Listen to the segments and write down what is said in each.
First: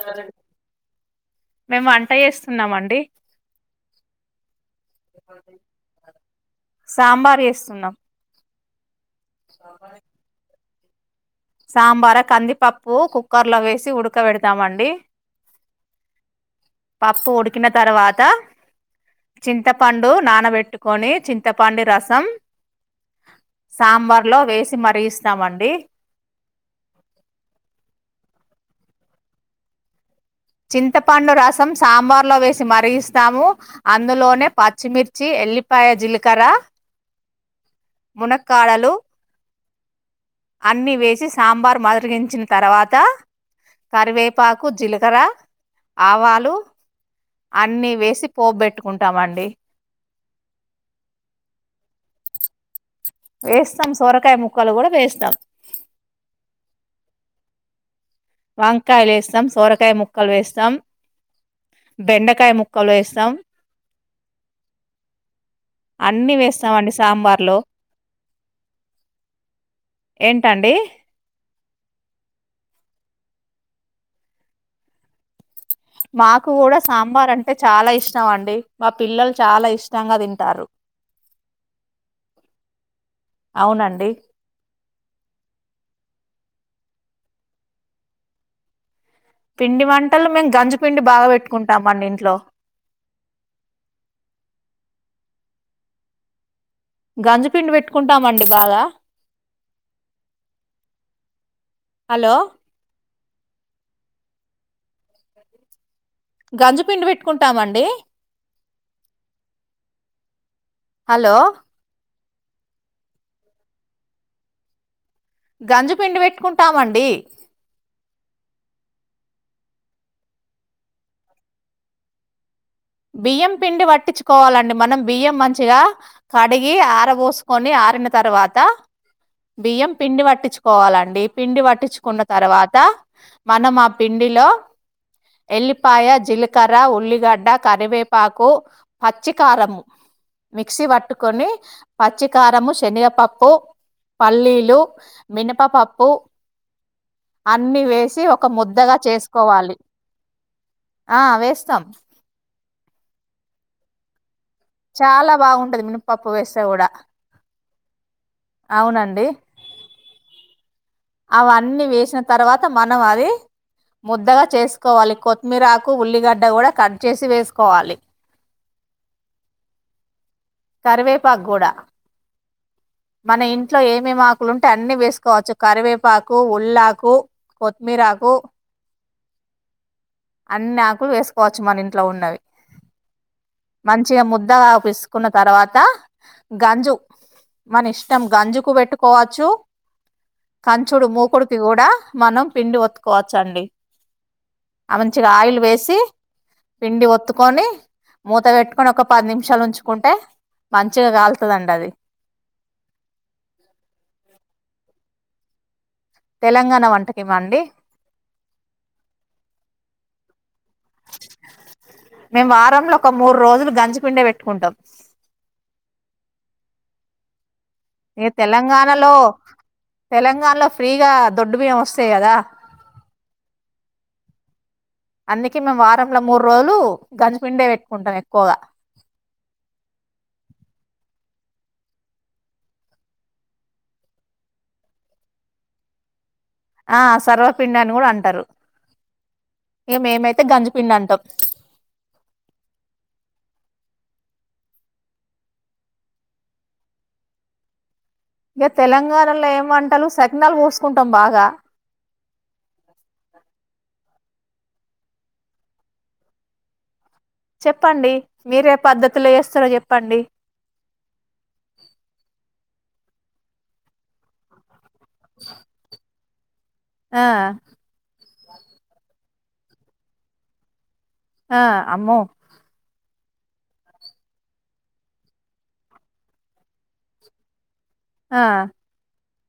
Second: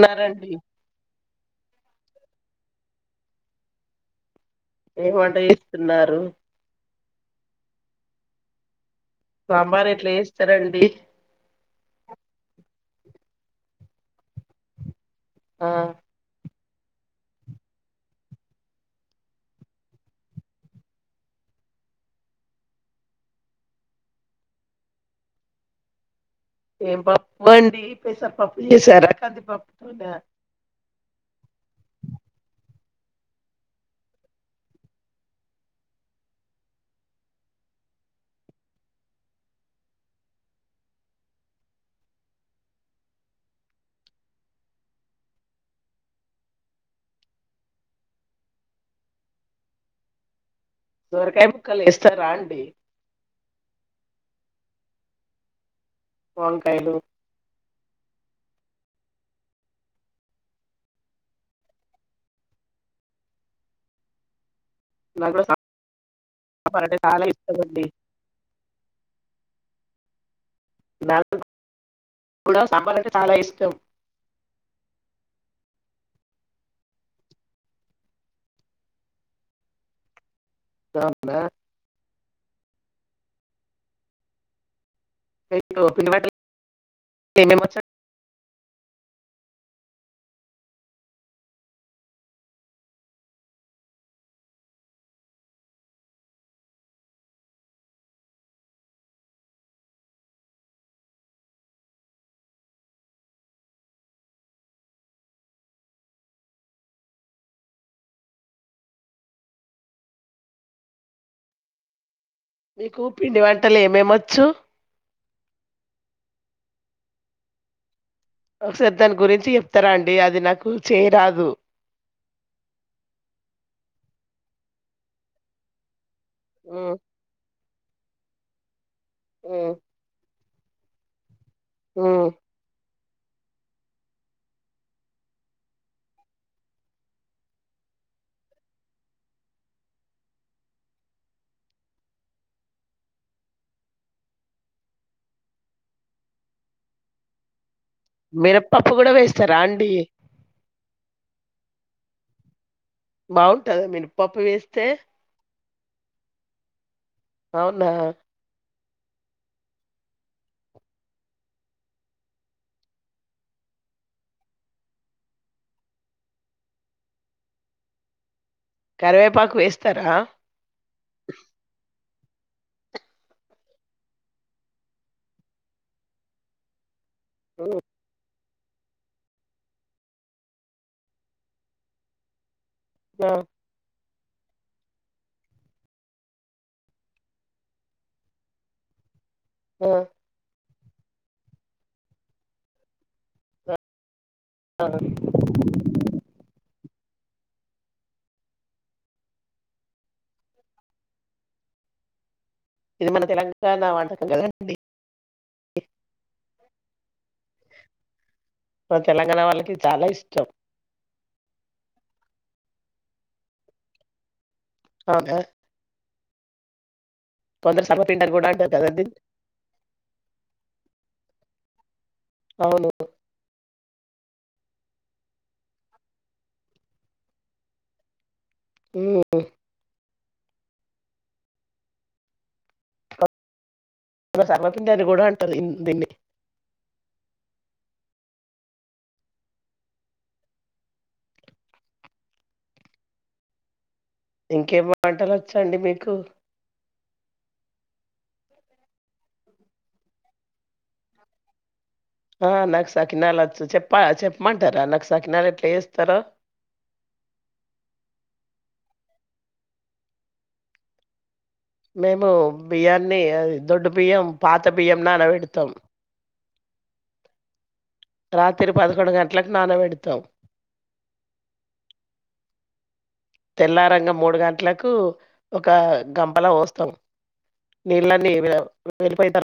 న్నారండి మేం వం ట్రై చేస్తున్నామండి. ఏం వంట చేస్తున్నారు సాంబార్ చేస్తున్నాం సాంబార్ ఎట్ల చేస్తారండి సాంబార కందిపప్ ప్పు కుక్కర్ల వేసి ఉడకబెడతామండి. ఆ పప్పు ఉడికిన తర్వాతా చింతపండు నానబెట్టుకొని చింతపండు రసం సాంబార్లో వేసి మరిగిస్తామండి. ఏం పప్పు అండి పెసర్ పప్పు చేసారా కంది పప్పుతోనా చింతపండు స్తాము అందులోనే పచ్చిమిర్చి, ఎల్లిపాయ, జీలకర్ర మునక్కాడలు అన్ని వేసి సాంబార్ మదరిగించిన తర్వాత కరివేపాకు, జిలకర, ఆవాలు అన్నీ వేసి పోప్బెట్టుకుంటామండి. సోరకాయ ముక్కల్ ఏస్తారా అండి వేస్తం సొరకాయ ముక్కలు గూడ వేస్తాం. వంకాయలు వంకాయలేస్తాం, సోరకాయ ముక్కలు వేస్తాం, బెండకాయ ముక్కలు ఏస్తాం. నెల్రోజులు సామ్ అన్నీ వేస్తామండి సాంబార్లో. అండి ఏన్ టండి? లో సాంబార్ అంటే చాలా ఇష్టం. మాకు కూడ సాంబార్ అంటే చాలా ఇష్టం అండి, మా పిల్లలు చాల ఇష్టంగా తింటారు. [unintelligible] అవునండి. మీకు పిండి వంటలు ఏం ఏం వచ్చండి? పిండి వంటలు, మేము గంజి పిండి బాగ పెట్టుకుంటామండి ఇంట్లో. గంజి పిండి పెట్టుకుంటామండి బాగా, హలో గంజి పిండి పెట్టుకుంటామండి, హలో మీకు పిండి వంటలు ఏమేమొచ్చు? గంజి పిండి పెట్టుకుంటామండి. ఒకసారి దాని గురించి చెప్తరా అండి? అది నాకు చేయరాదు. బియ్యం పిండి పట్టిచ్చుకోవాలండి మనం, బియ్యం మంచిగా. కడిగి ఆరబోసుకొని ఆర్ ట్టిన తర్వాత బియ్యం పిండి పట్టిచ్చు కోవాలండి. పిండి పట్టిచ్చుకున్న తర్వాత, మనం ఆ పిండిలో ఎల్లిపాయ, జిలకర్ర, ఉల్లిగడ్డ. కరివేపాకు, పచ్చికారం మిక్సీ పట్టుకొని పచ్చికారం, శనగపప్పు పల్లీలు, మినపపప్పు. ఆ అన్ని వేసి, ఒక మినపప్పు ముద్దగా కూడా వేస్తారా చేసుకోవాలి. అండి ఆ వేస్తాం. బాగుంటదా మినప్పప్పు వేస్ చాలా బాగుంట్ మినప్పప్పు వేస్తే గూడ అవునా! అవునండి. అవన్నీ వేసిన తర్వాత మనం అది, ముద్దగా చేసుకోవాలి. కొత్మీరాకు, ఉల్లిగడ్డ కూడ కట్ చేసి వేసుకోవాలి. కరివేపాకు వేస్తరా? కరివేపాగ్గూడ. మన ఇంట్లో ఏమేమ్ ఆకులు ఉంటే అన్ని వేసుకోవచ్చు. కరివేపాకు, ఉల్లాకు. ఉమ్, కొత్మిరాకు. అన్నాకులు వేసుకోవచ్చు, మన ఇంట్లో ఉన్నవి. ఆహ్ మంచిగా ముద్దగా పిస్కున్న తర్వాత, గంజు మన ఇష్టం గంజుకు పెట్టుకోవచ్చు. ఆ కంచుడు మూకుడుకి కూడా మనం పిండి ఒత్తుకోవచ్చు అండి ఆ మంచిగా ఆయిల్ వేసి పిండి ఒత్తుకొని మూత పెట్టుకొని ఒక పది నిమిషాలు ఉంచుకుంటే మంచిగా కాలుతదండి అది ఇది మన తెలంగాణ వంటకం కదండి ఇ తెలంగాణ వంటకమే అండి మా తెలంగాణ వాళ్ళకి చాలా ఇష్టం మేము వారంలో ఒక మూడు రోజులు గంజి పిండే పెట్టుకుంటాం కాదా ఏ అని కూడా అంటారు కదండి తెలంగాణలో తెలంగాణలో ఫ్రీగా దొడ్డు బియ్యం వస్తాయి కదా అవును అందుకే మేము వారంలో మూడు రోజులు గంజిపిండే పెట్టుకుంటాం ఎక్కువగా ఏ సర్వపిండి కూడా అంటారు దీన్ని ఆ సర్వపిండి అని కూడా అంటారు ఇగా మేమైతే గంజిపిండి అంటాం ఇంకేం మాటలు వచ్చాండి మీకు ఇంక తెలంగాణలో ఏం వంటలు సెకన్లు పోసుకుంటాం బాగా ఆ నాకు సకినాలు చేపల చెప్ప మంటారా ఆలకి సకినాలు ఎట్లా వేస్తారో చెప్పండి మీరే పద్ధతులో చేస్తారో చెప్పండి మేము బియ్యాన్ని అ దొడ్డు బియ్యం పాత బియ్యం నాన పెడతాం ఆ రాత్రి పదకొండు గం గంటలకు నానా పెడుతావ్ ఆ అమ్మో తెల్లారంగ మూడు గంటలకు ఒక గంపల పోస్తాం నీళ్ళన్నీ ఆ వే వెళ్ళిపోయిటర్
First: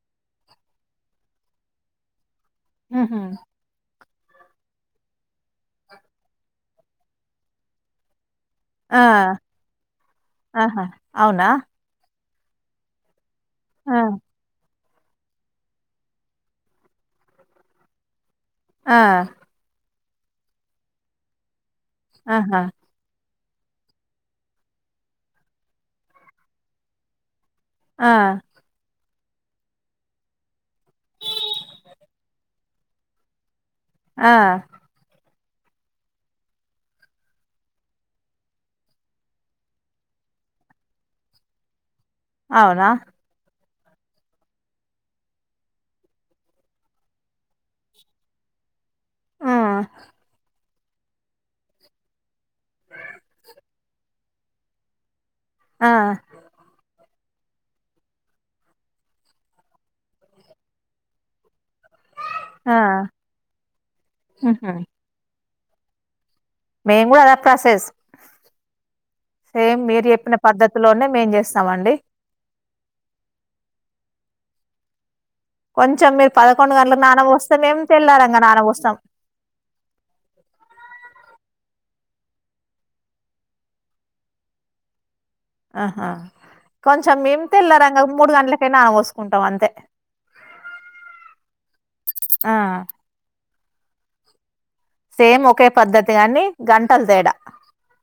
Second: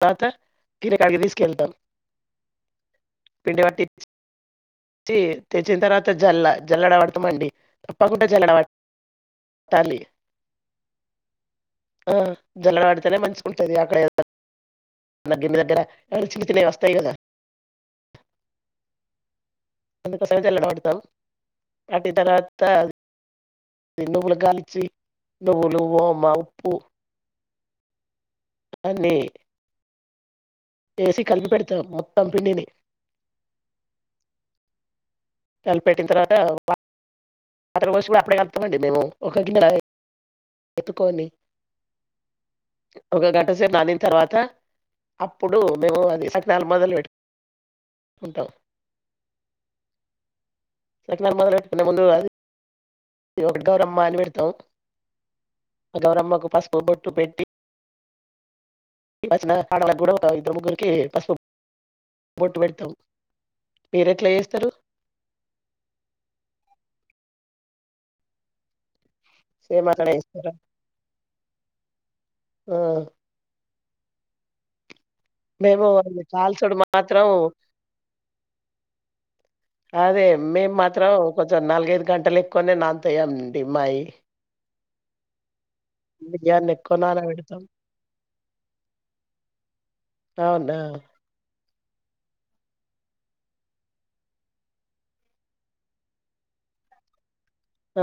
తర్వాత కిరాణాకి తీసుకెళ్తాం ఉహుమ్ తి తెచ్చిన తర్వాత జల్ల జల్లడవడతమండి తప్పకుం ఆ ఆహా అవునా జలలాడితేనే మంచి ఉంటుంది గా ఆ! ప్రయోజ దగ్గర దగ్గర ఏమైనా చిన్ని చినయి వస్తాయి కదా ఆ అందు కోసం జల్లెడ పడతాం వాటి ఆహా! తర్వాత నువ్వులు గాలిచ్చి నువ్వులు వొమా ఉప్పు ఆ నే ఎసి కలిపి పెడతాం మొత్తం పిండిని ఆ కలిపి పెట్టిన తర్వాత వాటర్ పోషి కూడా అప్పుడే కలుపుతమండి మేము ఒక గిన్నాల ఒత్తుకొని అవునా? ఒక గంట సే మంచి గ నానిన తర్వాత అప్పుడు మేము అది సకినాలు మొదలు పెట్టుకుంటాం ఆ సకినాలు మొదలు పెట్టుకునే ముందు అది ఇ ఒకటి గౌరమ్మా అని పెడతాం ఆ! గౌరమ్మకు పసుపు బొ ట్టు పెట్టి ఓ చిన్నగా ఆడలాకూడా ఒక ఇద్దర్ ముగ్గురుకి పస్పు బొట్టు ఆ! పెడతాం మీరు ఎట్లా చేస్తారు హుహు. మేము కూడా అద ప్రాసెస్ సేమ్ మీరు అట్లనే చెప్పిన చేస్తారా పద్ధతిలోనే మేం చేస్తామండి ఆ మేము కొంచెం మీరు పదకొండు కాల్చుడు గంట్లకు మాత్రం నానభోస్తె తెళ్లారంగా నాన బోస్తాం అదే మేము మాత్రం కొంచ నాలుగైదు గంటలు ఎక్కువనే నాన్ తయ్యండి మాయి ఆహా బియ్యాన్ని ఎక్కువ కొంచెం మేమి నానబెడతాం తెల్లారంగ మూడు గంటలకె నాన బోసుకుంటాం అంతే అవునా ఆ సేమ్ ఒకే పద్ధతి గని గంటల్ తేడా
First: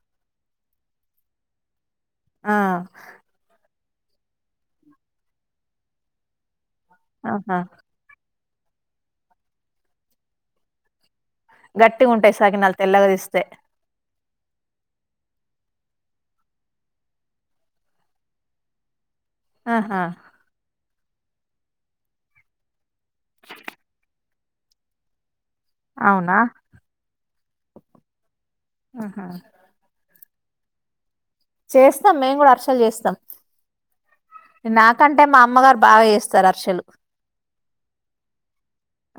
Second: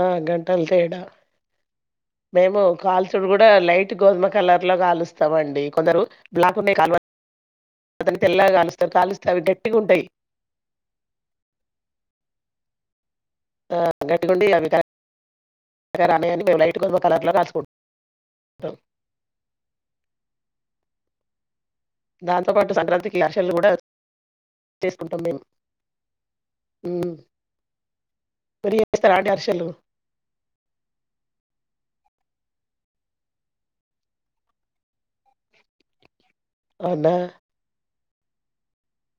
ఆ గంటలు తేడా ఆ! మేము కాల్చుడు కూడా లై గోధుమ కలర్ లో కాగాలుస్తామండి కొందరు బ్లాక్ కునే కాల్వ ఆహా! తెల్లాగా కాలుస్తా కాలుస్తా అవి గట్టిగా ఉంటాయి గట్టి ఉంటయి సకినాలు తెల్లగదేస్ ఆ గడిగుండి అమికా రామయన్ని మేం లాయిట్కు కలర్ల రాసుకుంటం ఆహా దాంతో పాటు సంక్రాంతికి అర్షలు కూడా చేసుకుంటాం మేము అవునా మిరి ఆహా! చేస్తరాండి అర్షలు చేస్తాం మేము కూడా అర్షలు చేస్తాం నాకంటే మా అమ్మగారు బాగా చేస్ సరర్షలు. అవునా!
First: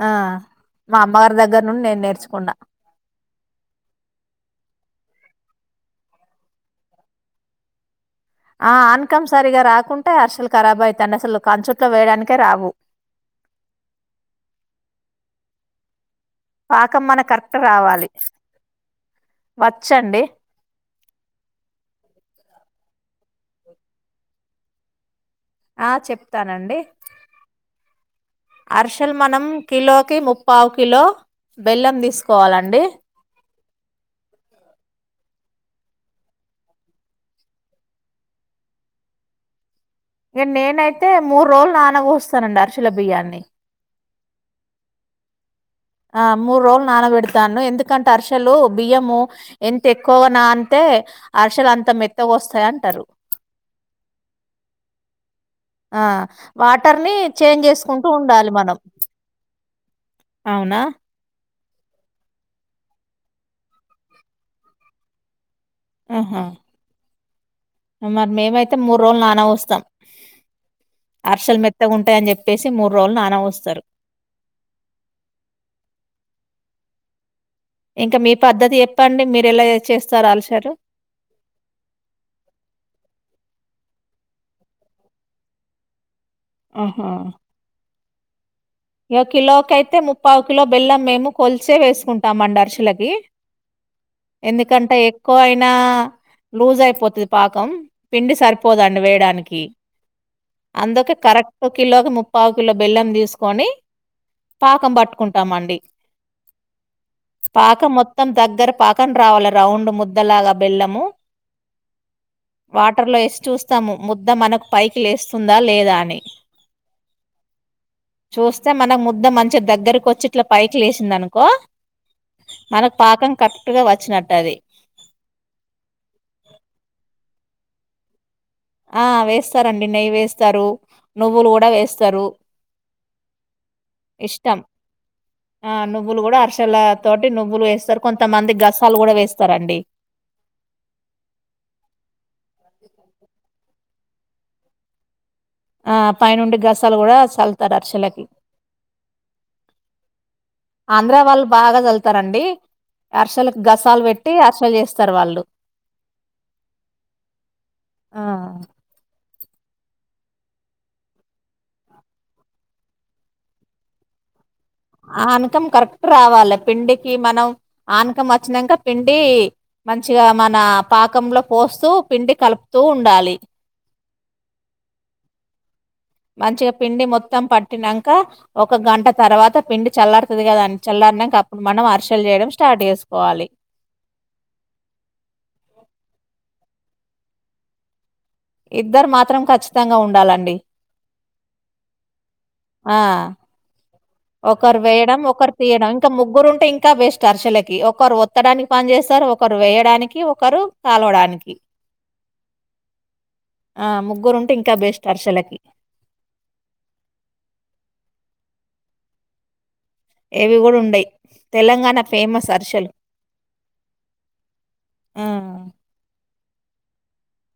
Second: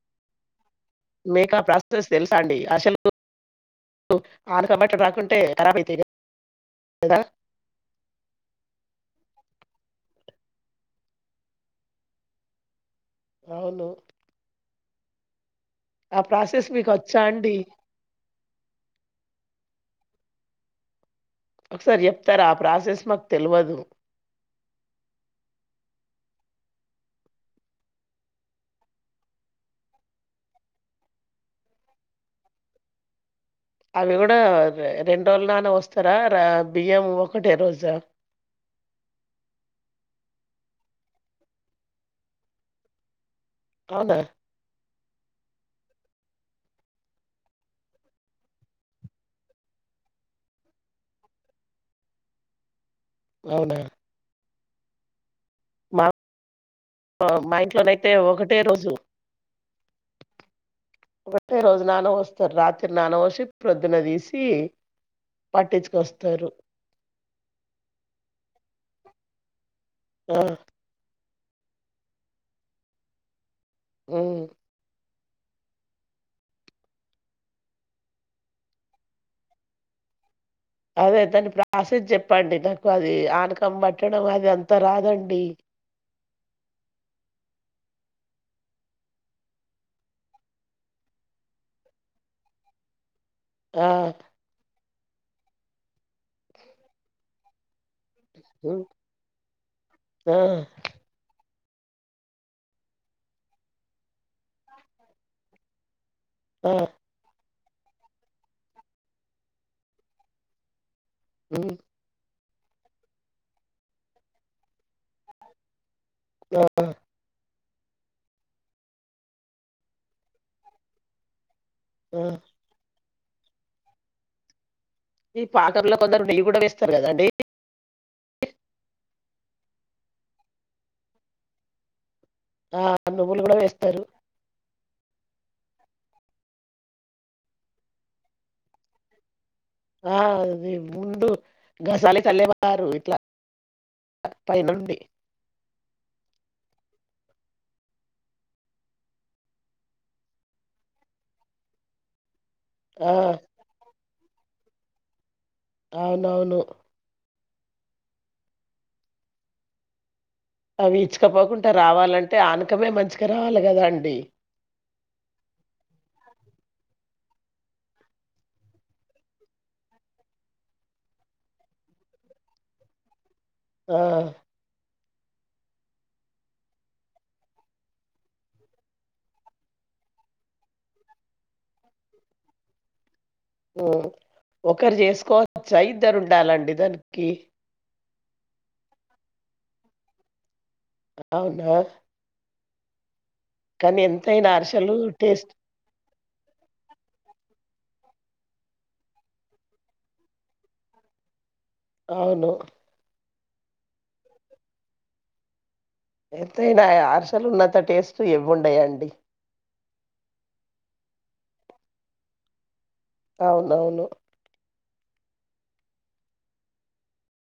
ఆ. మా అమ్మగారి దగ్గర నుండి నేను నేర్చుకున్నా. ఆనకాబట్ట రాకుంటే ఖరాబ్ అవుతాయి కదా కదా. ఆ ఆన్కంసరిగా రాకుంటే అర్సలుఖరాబ అయితానై అసలు కాల్చుట్లో వేయడానికే రావు. అవును. ఆ ప్రాసెస్ పాకం మన మీకొచ్చా అండి? కరెక్ట్ రావాలి. వచ్చండి. ఒకసారి చెప్తార ఆ ప్రాసెస్ మాకు తెల్వదు. ఆ చెప్తానండి అర్సలు మనం కిలోకి ముప్పవు కిలో బెల్లం తీసుకోవాలండి. అవి కూడా రెండు రోజులు నాన బొస్తరా బియ్యం ఒకటే రోజా. ఇక నేనైతే మూడు రోజులు నాన బోస్తానండి అరుచుల బియ్యాన్ని. అవునా. ఆ మూడు రోజులు నానబెడతాను ఎందుకంటే అరసలు బియ్యము ఎంత ఎక్కువ నానితే అర్షలు అంత మెత్తగ వస్తాయి అంటారు. అవునా. ఆ మా వాటర్ ని మా చేంజ్ చేసుకుంటూ ఇంట్లోనైతే ఉండాలి ఒకటే మనం. రోజు ఒకటి రోజు నానబోస్తారు రాత్రి నానబొసి ప్రొద్దున తీసి. ఆహా పట్టిచ్చుకొస్తారు. మరి మేమైతె మూడు రోజులు నానబోస్తాం. ఆ. అర్సలు మెత్తగుంటయని చెప్పేసి మూడు రోజులు నానబొస్తరు. ఉమ్. ఇంకా మీ పద్దతి చెప్పండి మీరు ఎలా చేస్తారు హర్షలు. అదే దాన్ని ప్రాసస్ చెప్పండి నాకు అది ఆనకం బట్. పెట్టడం అది అంత రాదండి. ఆహా. ఇగ కిలోకి ఐతె ముప్పై కిలో బెల్లం మేము కొలిచే వేసుకుంటాంమండి అరుషాలకి. ఆ ఎందుకంటే. ఎకువ అయినా లూజ్ అయిపోతది పాకం. పిండి ఉమ్ సరిపోదండి వేయడానికి ఆ అందుకే కరెక్ట్. ఒక కిలోకి ముప్పావు కిలో బెల్లం తీసు. కోని పాకం పట్టుకుంటామండి. ఆ. పాకం మొత్తం దగ్గర పాకం రావాలి రౌండ్ ముద్దలాగా బెల్లము. ఉమ్. వాటర్లో ఎసి చూస్తాము ముద్ద మనకు పైకి లేస్తుందా లేదా అని. ఆ. చూస్తే మనకు ముద్ద మంచి దగ్గరకు వచ్చి ఇట్లా పైకి లేసిందనుకో. ఆ. మనకు పాకం కరెక్ట్ గా వచ్చినట్టు అది. ఈ పాకరులో కొందరు నెయ్యి కూడ వేస్తారు కదండి ఆ వేస్తారండి నెయ్యి వేస్తారు నువ్వులు కూడ వేస్తారు ఆ నువ్వులు కూడా వేస్తారు ఇష్టం. ఆ నువ్వులు కూడా అరసల తోటి నువ్వులు వేస్తారు కొంతమంది గసాలు కూడ వేస్తారు ఆ అది ఉండు గసాల కల్లేవారు ఇట్లా పై నుండి ఆ పైనుండి గసాలు కూడా చల్తారు అరిసలకి ఆంధ్ర వాళ్ళు బాగా చలుతారండి ఆ అరసలకు గసాలు బెట్టి అరిసెలు చేస్తారు వాళ్ళు అవునవును ఆ అవి ఇచ్చుకపోకుండా రావాలంటే ఆనుకపోయి మంచిగా రావాలి కదా అండి ఆనకం కరెక్ట్ రావాలి పిండికి మనం ఆనకం వచ్చినాక పిండి మంచిగా మన పాకంలో పోస్తూ పిండి కలుపుతూ ఉండాలి ఆ మంచిగా పిండి మొత్తం పట్టినాక ఒక గంట తర్వాత పిండి చల్లారుతుంది కదాని చల్లారినాక అప్పుడు మనం అరిసెలు చేయడం స్టార్ట్ చేసుకుం ఒకరు చేసుకోవచ్చా ఇద్దరు ఉండాలండి దానికి ఇద్దరు మాత్రం కచ్చితంగా ఉండాలండి అవునా ఆ కానీ ఎంతైనా ఒకరు అరిసెలు వేయడం టేస్ట్ ఒకరు తీయడం ఇంకా ముగ్గురు ఉంటే ఇంకా బెస్ట్ అరిసెలకి ఒకరు ఒత్తడానికి పని చేస్తారు ఒకరు వేయడానికి ఒకరు కలవడానికి అవును ఆ ముగ్గురుంటే ఇంకా బెస్ట్ అరిసెలకి ఎంతైనా అరిసెలు ఉన్నంత టేస్ట్ ఏవి ఉండవండి ఏవి కూడా ఉండయి తెలంగాణ ఫేమస్ అరిసెలు అవునవును ఆ!